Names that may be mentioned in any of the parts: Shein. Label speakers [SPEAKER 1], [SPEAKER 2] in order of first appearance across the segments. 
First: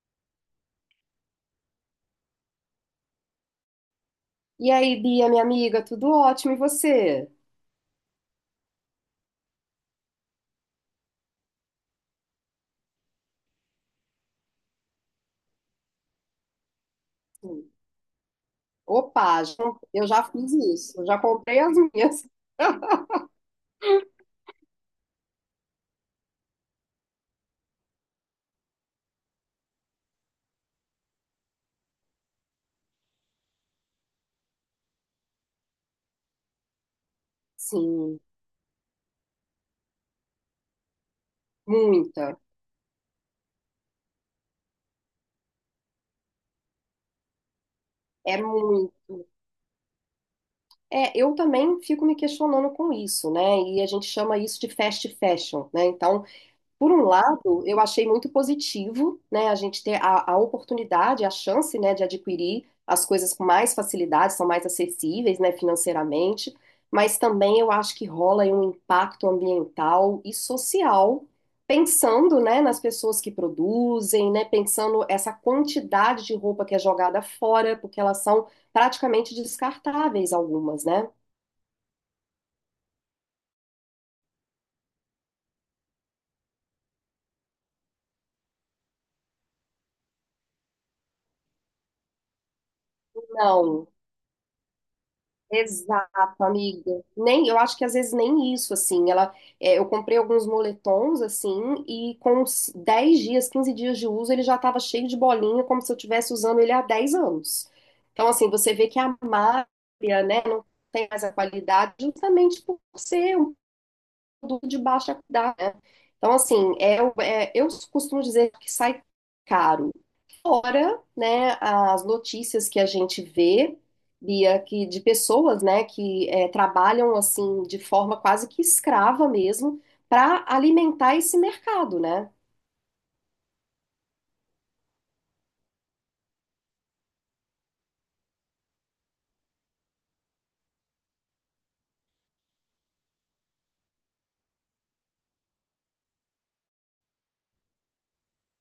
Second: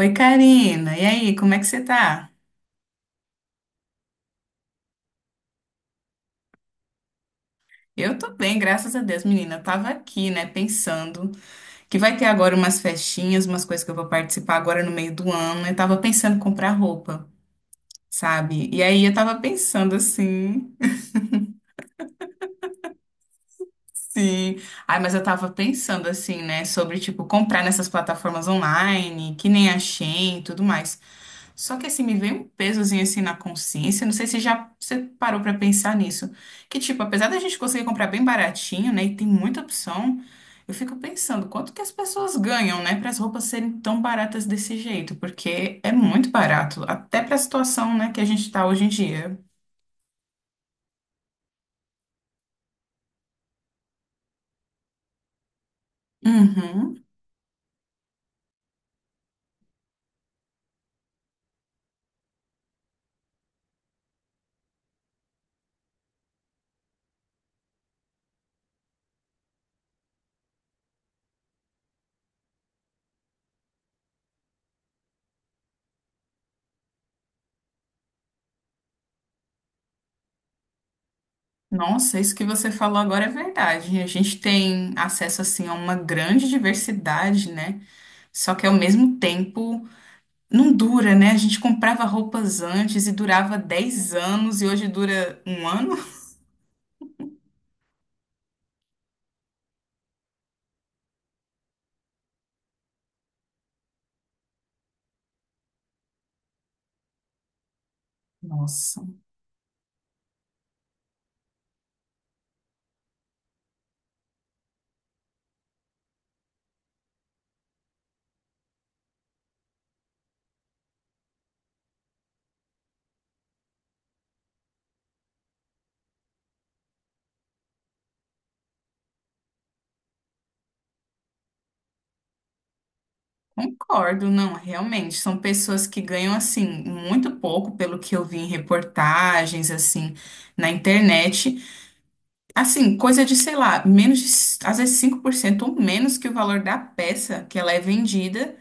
[SPEAKER 1] Oi, Karina. E aí, como é que você tá?
[SPEAKER 2] E aí, Bia, minha amiga, tudo ótimo, e você?
[SPEAKER 1] Eu tô bem, graças a Deus, menina. Eu tava aqui, né, pensando que vai ter agora umas festinhas, umas coisas que eu vou participar agora no meio do ano. Eu tava pensando em comprar roupa,
[SPEAKER 2] Sim.
[SPEAKER 1] sabe? E aí eu tava
[SPEAKER 2] Opa, já-
[SPEAKER 1] pensando
[SPEAKER 2] eu já fiz
[SPEAKER 1] assim,
[SPEAKER 2] isso, eu já comprei as minhas.
[SPEAKER 1] sim. Ai, mas eu tava pensando assim, né, sobre tipo comprar nessas plataformas online, que nem a Shein e tudo mais. Só que assim, me veio um pesozinho assim na consciência. Não sei se já você parou pra pensar nisso. Que tipo, apesar da gente conseguir comprar
[SPEAKER 2] Sim,
[SPEAKER 1] bem baratinho, né? E tem muita opção, eu fico pensando quanto que as pessoas
[SPEAKER 2] muita,
[SPEAKER 1] ganham, né? Para as roupas serem tão baratas desse jeito. Porque é muito barato, até pra situação, né, que a
[SPEAKER 2] é
[SPEAKER 1] gente tá hoje em
[SPEAKER 2] muito.
[SPEAKER 1] dia.
[SPEAKER 2] É, eu também fico me questionando com isso, né? E a gente chama isso de fast fashion, né? Então, por um
[SPEAKER 1] Uhum.
[SPEAKER 2] lado, eu achei muito positivo, né, a gente ter a oportunidade, a chance, né, de adquirir as coisas com mais facilidade, são mais acessíveis, né, financeiramente, mas também eu acho que rola aí um impacto ambiental e social, pensando, né, nas pessoas que produzem, né, pensando essa quantidade de roupa que é jogada fora, porque elas são praticamente descartáveis algumas, né?
[SPEAKER 1] Nossa, isso que você falou agora é verdade. A gente tem acesso assim a uma grande diversidade, né? Só que ao mesmo tempo. Não dura, né? A gente comprava roupas antes e durava
[SPEAKER 2] Não.
[SPEAKER 1] 10 anos e hoje dura um ano?
[SPEAKER 2] Exato, amiga. Nem, eu acho que às vezes nem isso, assim. Ela, eu comprei alguns moletons, assim, e com uns 10 dias, 15 dias de uso, ele já estava cheio de bolinha, como se eu estivesse usando ele há 10 anos. Então, assim, você vê que
[SPEAKER 1] Nossa,
[SPEAKER 2] a malha, né, não tem mais a qualidade, justamente por ser um produto de baixa qualidade, né? Então, assim, eu costumo dizer que sai caro. Fora, né, as notícias que a gente vê, Bia, que de pessoas, né, que trabalham assim de forma quase que escrava mesmo para alimentar esse mercado, né?
[SPEAKER 1] concordo, não, realmente. São pessoas que ganham, assim, muito pouco, pelo que eu vi em reportagens, assim, na internet. Assim, coisa de, sei lá, menos de, às vezes 5% ou menos que o valor da peça que ela é vendida.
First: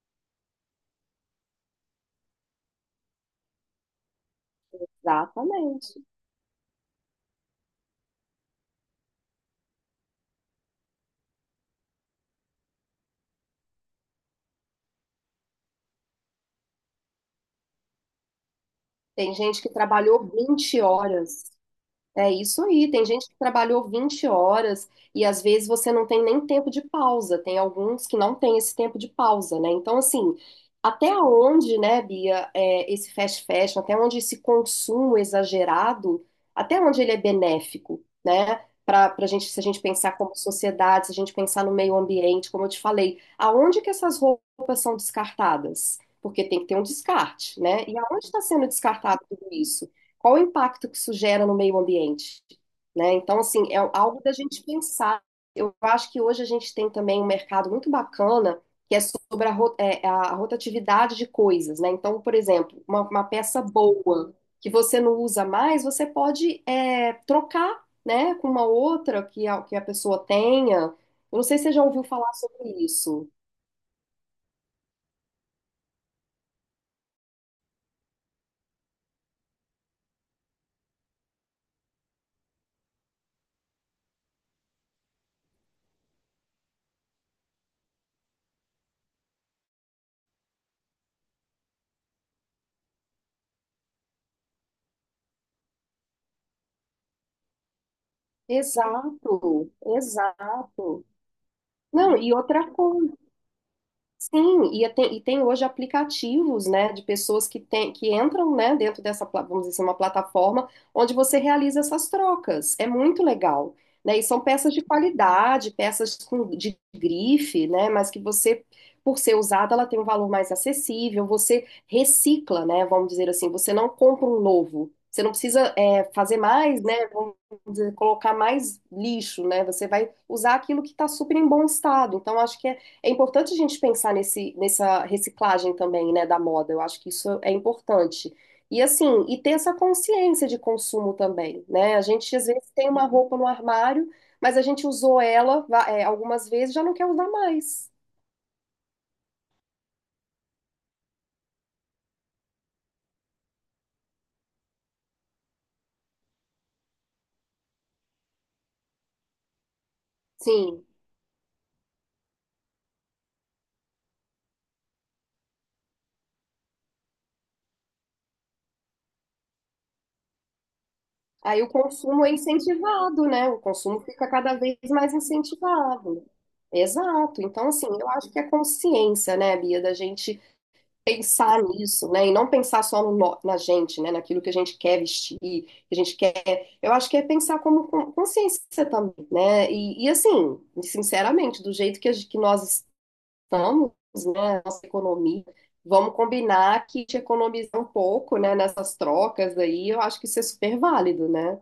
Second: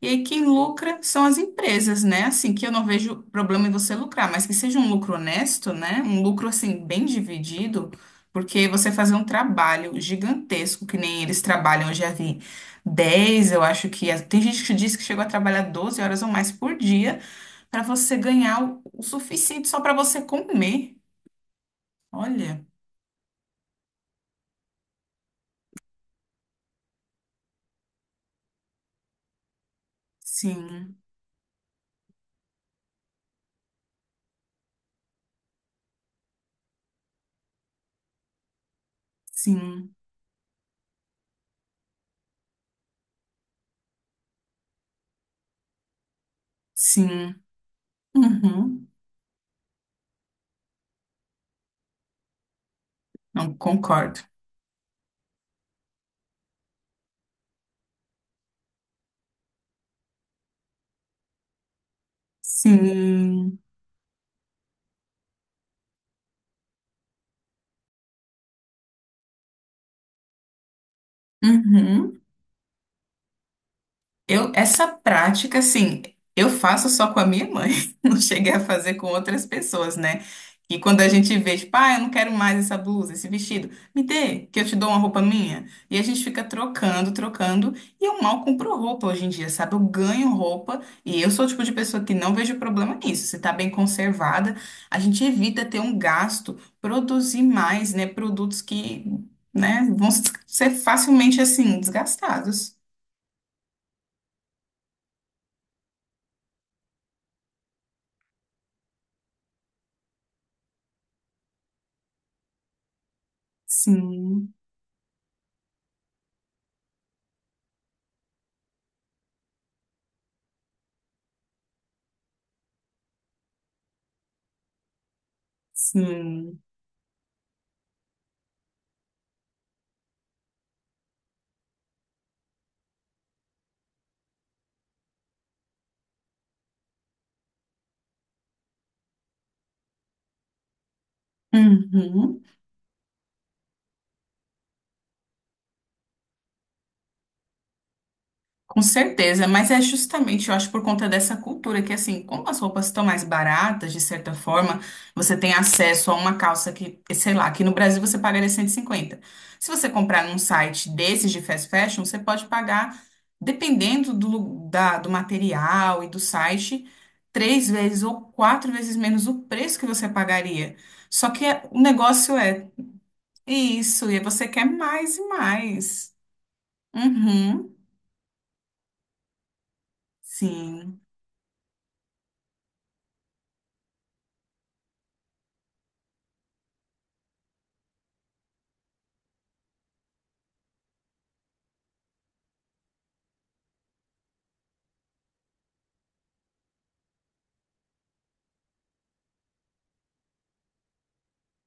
[SPEAKER 1] E aí quem lucra são as empresas, né? Assim, que eu não vejo problema em você lucrar, mas que seja um lucro honesto,
[SPEAKER 2] Exatamente.
[SPEAKER 1] né? Um lucro, assim, bem dividido, porque você fazer um trabalho gigantesco, que nem eles trabalham, eu já vi 10 eu acho que... Tem gente que diz que chegou a trabalhar 12 horas ou mais por dia para você ganhar o
[SPEAKER 2] Tem gente
[SPEAKER 1] suficiente
[SPEAKER 2] que
[SPEAKER 1] só para você
[SPEAKER 2] trabalhou 20
[SPEAKER 1] comer.
[SPEAKER 2] horas. É isso
[SPEAKER 1] Olha,
[SPEAKER 2] aí. Tem gente que trabalhou 20 horas e às vezes você não tem nem tempo de pausa. Tem alguns que não têm esse tempo de pausa, né? Então, assim,
[SPEAKER 1] sim,
[SPEAKER 2] até onde, né, Bia, esse fast fashion, até onde esse consumo exagerado, até onde ele é benéfico, né? Para gente, se a gente
[SPEAKER 1] sim,
[SPEAKER 2] pensar como sociedade, se a gente pensar no meio ambiente, como eu te falei, aonde que essas roupas são descartadas? Porque tem que ter um
[SPEAKER 1] sim,
[SPEAKER 2] descarte, né? E aonde está sendo
[SPEAKER 1] uhum,
[SPEAKER 2] descartado tudo isso? Qual o impacto que isso gera no meio ambiente? Né? Então,
[SPEAKER 1] não
[SPEAKER 2] assim, é
[SPEAKER 1] concordo.
[SPEAKER 2] algo da gente pensar. Eu acho que hoje a gente tem também um mercado muito bacana que é sobre a rotatividade de coisas, né? Então, por exemplo, uma
[SPEAKER 1] Sim,
[SPEAKER 2] peça boa que você não usa mais, você pode trocar, né, com uma outra que a pessoa tenha. Eu não sei se você já ouviu
[SPEAKER 1] uhum.
[SPEAKER 2] falar sobre isso.
[SPEAKER 1] Eu, essa prática, assim, eu faço só com a minha mãe, não cheguei a fazer com outras pessoas, né? E quando a gente vê, tipo, ah, eu não quero mais essa blusa, esse vestido, me dê, que eu te dou uma roupa minha. E a gente fica trocando, trocando, e eu mal compro roupa hoje em dia, sabe? Eu ganho roupa, e eu sou o tipo de pessoa que não vejo problema nisso. Se tá bem conservada, a gente evita ter um gasto, produzir mais, né? Produtos que,
[SPEAKER 2] Exato,
[SPEAKER 1] né, vão ser
[SPEAKER 2] exato.
[SPEAKER 1] facilmente, assim,
[SPEAKER 2] Não, e outra
[SPEAKER 1] desgastados.
[SPEAKER 2] coisa. Sim, e tem hoje aplicativos, né, de pessoas que entram, né, dentro dessa vamos dizer assim, uma plataforma onde você realiza essas trocas. É muito legal, né? E são
[SPEAKER 1] Sim.
[SPEAKER 2] peças de qualidade, peças com, de grife, né, mas que você, por ser usada, ela tem um valor mais acessível. Você recicla, né, vamos dizer assim, você não compra um novo. Você não precisa, fazer
[SPEAKER 1] Sim.
[SPEAKER 2] mais, né, vamos dizer, colocar mais lixo, né? Você vai usar aquilo que está super em bom estado. Então, acho que é importante a gente pensar nessa reciclagem também, né, da moda. Eu acho que isso é importante. E assim, e ter essa consciência de consumo também, né? A gente
[SPEAKER 1] Uhum.
[SPEAKER 2] às vezes tem uma roupa no armário, mas a gente usou ela, algumas vezes, e já não quer usar mais.
[SPEAKER 1] Com certeza, mas é justamente, eu acho, por conta dessa cultura que, assim, como as roupas estão mais baratas, de certa forma, você tem acesso a uma calça que, sei lá, aqui no Brasil você pagaria 150. Se você comprar num
[SPEAKER 2] Sim.
[SPEAKER 1] site desses de fast fashion, você pode pagar, dependendo do, lu- da, do material e do site, três vezes ou quatro vezes menos o preço que você pagaria. Só que é-
[SPEAKER 2] Aí o
[SPEAKER 1] o
[SPEAKER 2] consumo
[SPEAKER 1] negócio
[SPEAKER 2] é
[SPEAKER 1] é
[SPEAKER 2] incentivado, né? O consumo
[SPEAKER 1] isso, e aí
[SPEAKER 2] fica
[SPEAKER 1] você
[SPEAKER 2] cada
[SPEAKER 1] quer
[SPEAKER 2] vez
[SPEAKER 1] mais
[SPEAKER 2] mais
[SPEAKER 1] e mais.
[SPEAKER 2] incentivado. Exato.
[SPEAKER 1] Uhum.
[SPEAKER 2] Então, assim, eu acho que é consciência, né, Bia, da gente
[SPEAKER 1] Sim,
[SPEAKER 2] pensar nisso, né? E não pensar só no nó- na gente, né? Naquilo que a gente quer vestir, que a gente quer. Eu acho que é pensar como consciência também, né? E, assim, sinceramente, do jeito que, que nós estamos, né? Nossa economia, vamos combinar que te economizar um pouco, né? Nessas trocas aí, eu acho que isso é super válido, né?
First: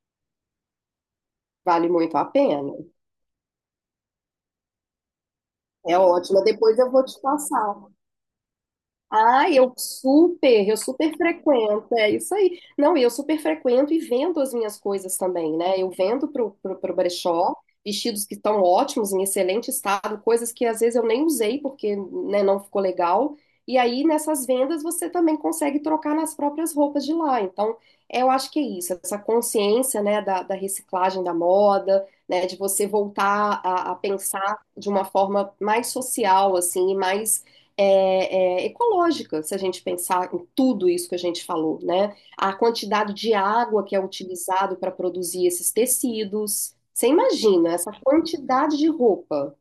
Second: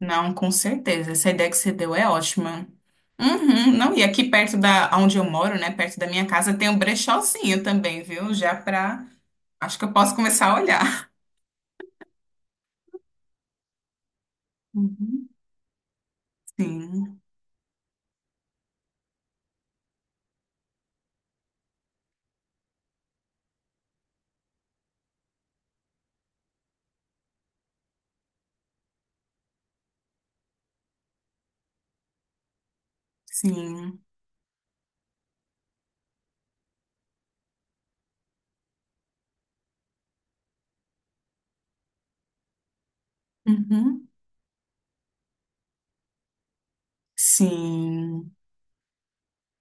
[SPEAKER 1] não, com certeza. Essa ideia que você
[SPEAKER 2] Vale
[SPEAKER 1] deu é
[SPEAKER 2] muito a
[SPEAKER 1] ótima.
[SPEAKER 2] pena.
[SPEAKER 1] Uhum, não, e aqui perto da onde eu moro, né, perto
[SPEAKER 2] É
[SPEAKER 1] da minha
[SPEAKER 2] ótimo.
[SPEAKER 1] casa, tem um
[SPEAKER 2] Depois eu vou te
[SPEAKER 1] brechózinho
[SPEAKER 2] passar.
[SPEAKER 1] também, viu? Já pra.
[SPEAKER 2] Ah,
[SPEAKER 1] Acho que eu posso começar a
[SPEAKER 2] eu
[SPEAKER 1] olhar.
[SPEAKER 2] super frequento, é isso aí. Não, e eu super frequento e vendo as minhas coisas
[SPEAKER 1] Uhum.
[SPEAKER 2] também, né? Eu vendo pro
[SPEAKER 1] Sim,
[SPEAKER 2] brechó vestidos que estão ótimos, em excelente estado, coisas que às vezes eu nem usei porque, né, não ficou legal. E aí nessas vendas você também consegue trocar nas próprias roupas de lá. Então, eu acho que é isso, essa consciência, né, da reciclagem da moda, né, de você voltar a
[SPEAKER 1] sim.
[SPEAKER 2] pensar de uma forma mais social, assim, e mais ecológica, se a gente pensar em tudo isso que a gente falou, né? A quantidade de água que é
[SPEAKER 1] Uhum.
[SPEAKER 2] utilizado para produzir esses tecidos. Você imagina essa
[SPEAKER 1] Sim.
[SPEAKER 2] quantidade de roupa?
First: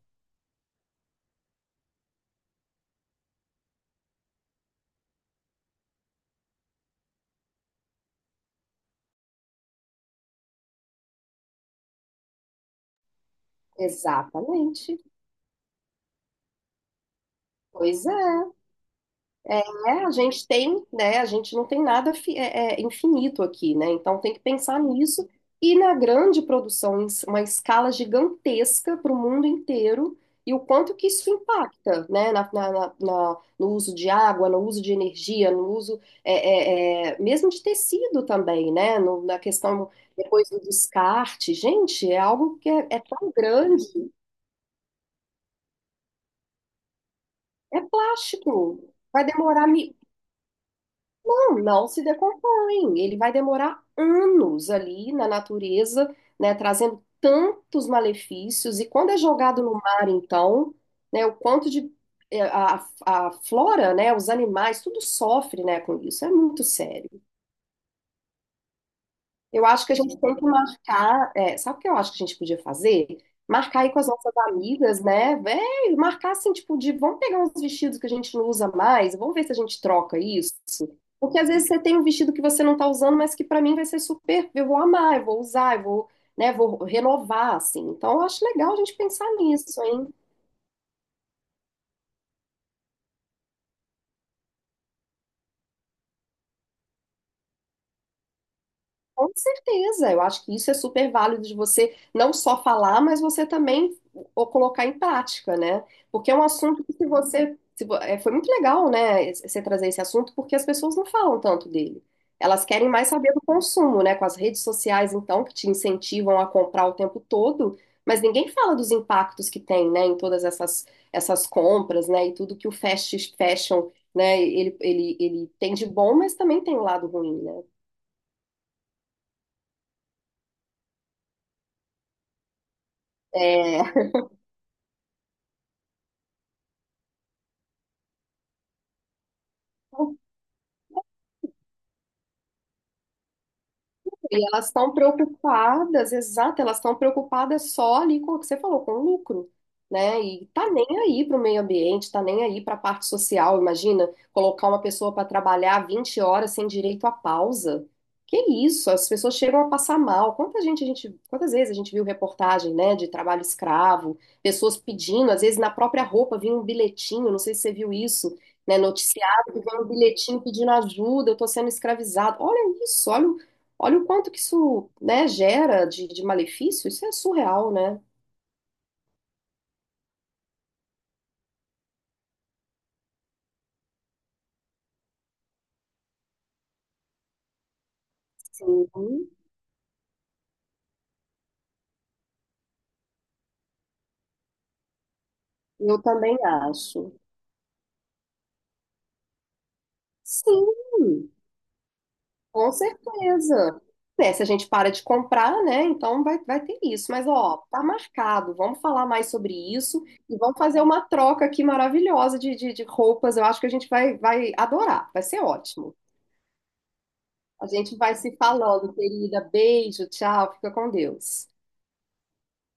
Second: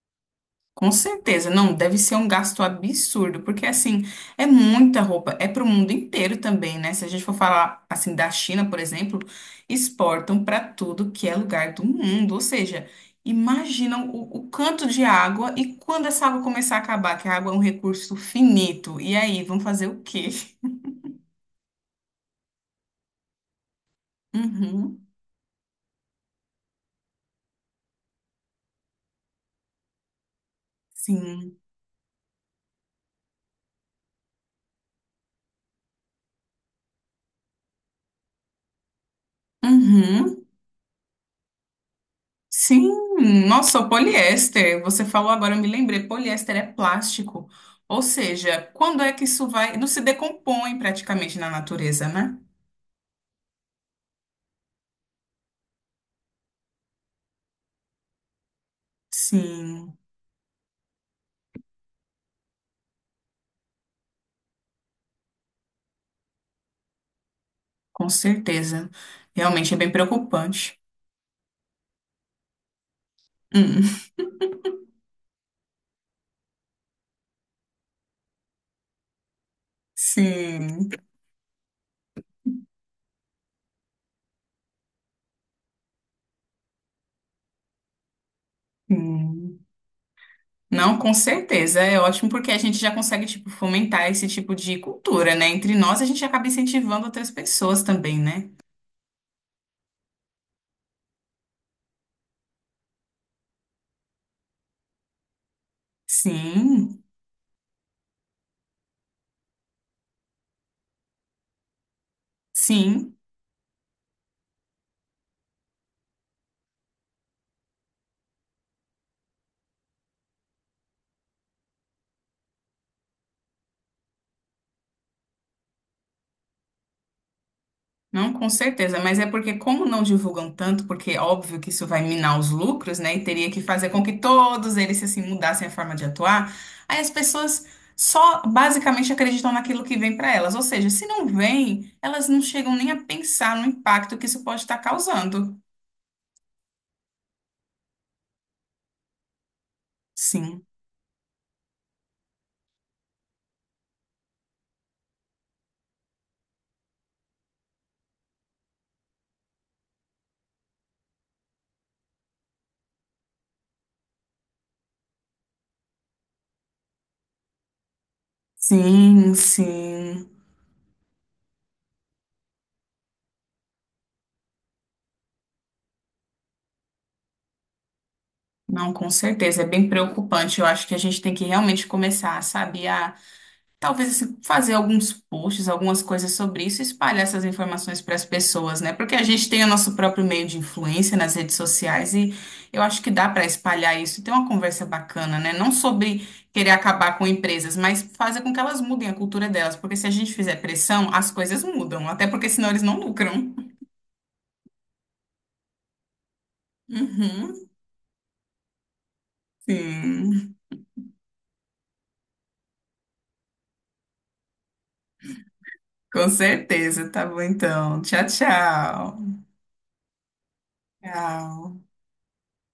[SPEAKER 1] Com certeza, não, deve ser um gasto absurdo, porque assim, é muita roupa, é para o mundo inteiro também, né? Se a gente for falar assim da China, por exemplo, exportam para tudo que é lugar do mundo, ou seja, imaginam o canto
[SPEAKER 2] Exatamente.
[SPEAKER 1] de água e quando essa água começar a acabar, que a água é um
[SPEAKER 2] Pois
[SPEAKER 1] recurso
[SPEAKER 2] é.
[SPEAKER 1] finito, e aí, vão fazer o
[SPEAKER 2] É, a
[SPEAKER 1] quê?
[SPEAKER 2] gente tem, né? A gente não tem nada infinito aqui, né? Então tem que pensar
[SPEAKER 1] Uhum,
[SPEAKER 2] nisso e na grande produção, uma escala gigantesca para o mundo inteiro e o quanto que isso
[SPEAKER 1] sim.
[SPEAKER 2] impacta, né? No uso de água, no uso de energia, no uso mesmo de tecido também, né? Na questão
[SPEAKER 1] Uhum.
[SPEAKER 2] depois do descarte, gente, é algo que é
[SPEAKER 1] Sim,
[SPEAKER 2] é tão
[SPEAKER 1] nossa, o
[SPEAKER 2] grande,
[SPEAKER 1] poliéster. Você falou agora, eu me lembrei, poliéster é plástico.
[SPEAKER 2] é
[SPEAKER 1] Ou seja,
[SPEAKER 2] plástico.
[SPEAKER 1] quando é que
[SPEAKER 2] Vai
[SPEAKER 1] isso
[SPEAKER 2] demorar
[SPEAKER 1] vai. Não
[SPEAKER 2] mi-
[SPEAKER 1] se decompõe praticamente na
[SPEAKER 2] Não, não se
[SPEAKER 1] natureza, né?
[SPEAKER 2] decompõe. Ele vai demorar anos ali na natureza, né, trazendo tantos malefícios. E quando é jogado no
[SPEAKER 1] Sim,
[SPEAKER 2] mar, então, né, o quanto de a flora, né, os animais, tudo sofre, né, com isso. É muito sério.
[SPEAKER 1] com certeza.
[SPEAKER 2] Eu
[SPEAKER 1] Realmente é
[SPEAKER 2] acho
[SPEAKER 1] bem
[SPEAKER 2] que a gente tem que
[SPEAKER 1] preocupante.
[SPEAKER 2] marcar. Sabe o que eu acho que a gente podia fazer? Marcar aí
[SPEAKER 1] Hum,
[SPEAKER 2] com as nossas amigas, né? Véi, marcar assim, tipo, de vamos pegar uns vestidos que a gente não usa mais, vamos ver se a gente troca isso.
[SPEAKER 1] sim.
[SPEAKER 2] Porque às vezes você tem um vestido que você não tá usando, mas que pra mim vai ser super. Eu vou amar, eu vou usar, vou renovar, assim. Então eu acho legal a gente pensar
[SPEAKER 1] Hum.
[SPEAKER 2] nisso, hein?
[SPEAKER 1] Não, com certeza. É ótimo porque a gente já consegue, tipo, fomentar esse tipo de cultura, né? Entre nós, a gente acaba incentivando outras pessoas também, né?
[SPEAKER 2] Com certeza, eu acho que isso é super válido de você não só falar, mas você também o colocar em prática, né? Porque é um assunto que
[SPEAKER 1] Sim,
[SPEAKER 2] se você, se vo- é, foi muito legal, né, você trazer esse assunto, porque as pessoas não falam tanto dele. Elas querem mais
[SPEAKER 1] sim.
[SPEAKER 2] saber do consumo, né? Com as redes sociais, então, que te incentivam a comprar o tempo todo, mas ninguém fala dos impactos que tem, né, em essas compras, né, e tudo que o fast fashion, né, ele tem de bom, mas também tem o lado ruim, né?
[SPEAKER 1] Não, com certeza, mas é porque como não divulgam tanto, porque é óbvio que isso vai minar os lucros, né? E teria que fazer com
[SPEAKER 2] É.
[SPEAKER 1] que todos eles se assim mudassem a forma de atuar. Aí as pessoas só basicamente acreditam naquilo que vem para elas, ou seja, se não vem, elas não chegam nem a pensar no impacto que isso
[SPEAKER 2] E
[SPEAKER 1] pode
[SPEAKER 2] elas
[SPEAKER 1] estar
[SPEAKER 2] estão
[SPEAKER 1] causando.
[SPEAKER 2] preocupadas, exato, elas estão preocupadas só ali com o que você falou, com o lucro, né? E
[SPEAKER 1] Sim.
[SPEAKER 2] tá nem aí para o meio ambiente, tá nem aí para a parte social. Imagina colocar uma pessoa para trabalhar 20 horas sem direito à pausa. Que isso? As pessoas chegam a passar mal. Quantas vezes a gente viu reportagem, né, de trabalho escravo, pessoas pedindo, às vezes na própria roupa vinha um bilhetinho, não sei se você viu isso, né,
[SPEAKER 1] Sim,
[SPEAKER 2] noticiado que vem um
[SPEAKER 1] sim.
[SPEAKER 2] bilhetinho pedindo ajuda, eu tô sendo escravizado. Olha isso, olha. Olha o quanto que isso, né, gera de malefício, isso é surreal, né?
[SPEAKER 1] Não, com certeza, é bem preocupante. Eu acho que a gente tem que realmente começar, sabe, talvez assim, fazer alguns posts, algumas coisas sobre isso, e espalhar essas informações para as pessoas, né? Porque a
[SPEAKER 2] Sim,
[SPEAKER 1] gente tem o nosso próprio meio de influência nas redes sociais e eu acho que dá para espalhar isso, e ter uma conversa bacana, né? Não
[SPEAKER 2] eu
[SPEAKER 1] sobre
[SPEAKER 2] também
[SPEAKER 1] querer
[SPEAKER 2] acho.
[SPEAKER 1] acabar com empresas, mas fazer com que elas mudem a cultura delas, porque se a gente fizer
[SPEAKER 2] Sim,
[SPEAKER 1] pressão, as coisas mudam, até porque senão
[SPEAKER 2] com
[SPEAKER 1] eles não lucram.
[SPEAKER 2] certeza. É, se a gente para de comprar, né? Então vai, vai ter isso. Mas, ó,
[SPEAKER 1] Uhum,
[SPEAKER 2] tá marcado. Vamos falar mais sobre isso e
[SPEAKER 1] sim,
[SPEAKER 2] vamos fazer uma troca aqui maravilhosa de roupas. Eu acho que a gente vai, vai adorar. Vai ser ótimo.
[SPEAKER 1] com certeza. Tá bom
[SPEAKER 2] A gente
[SPEAKER 1] então.
[SPEAKER 2] vai
[SPEAKER 1] Tchau,
[SPEAKER 2] se falando,
[SPEAKER 1] tchau.
[SPEAKER 2] querida. Beijo, tchau. Fica com Deus.
[SPEAKER 1] Tchau.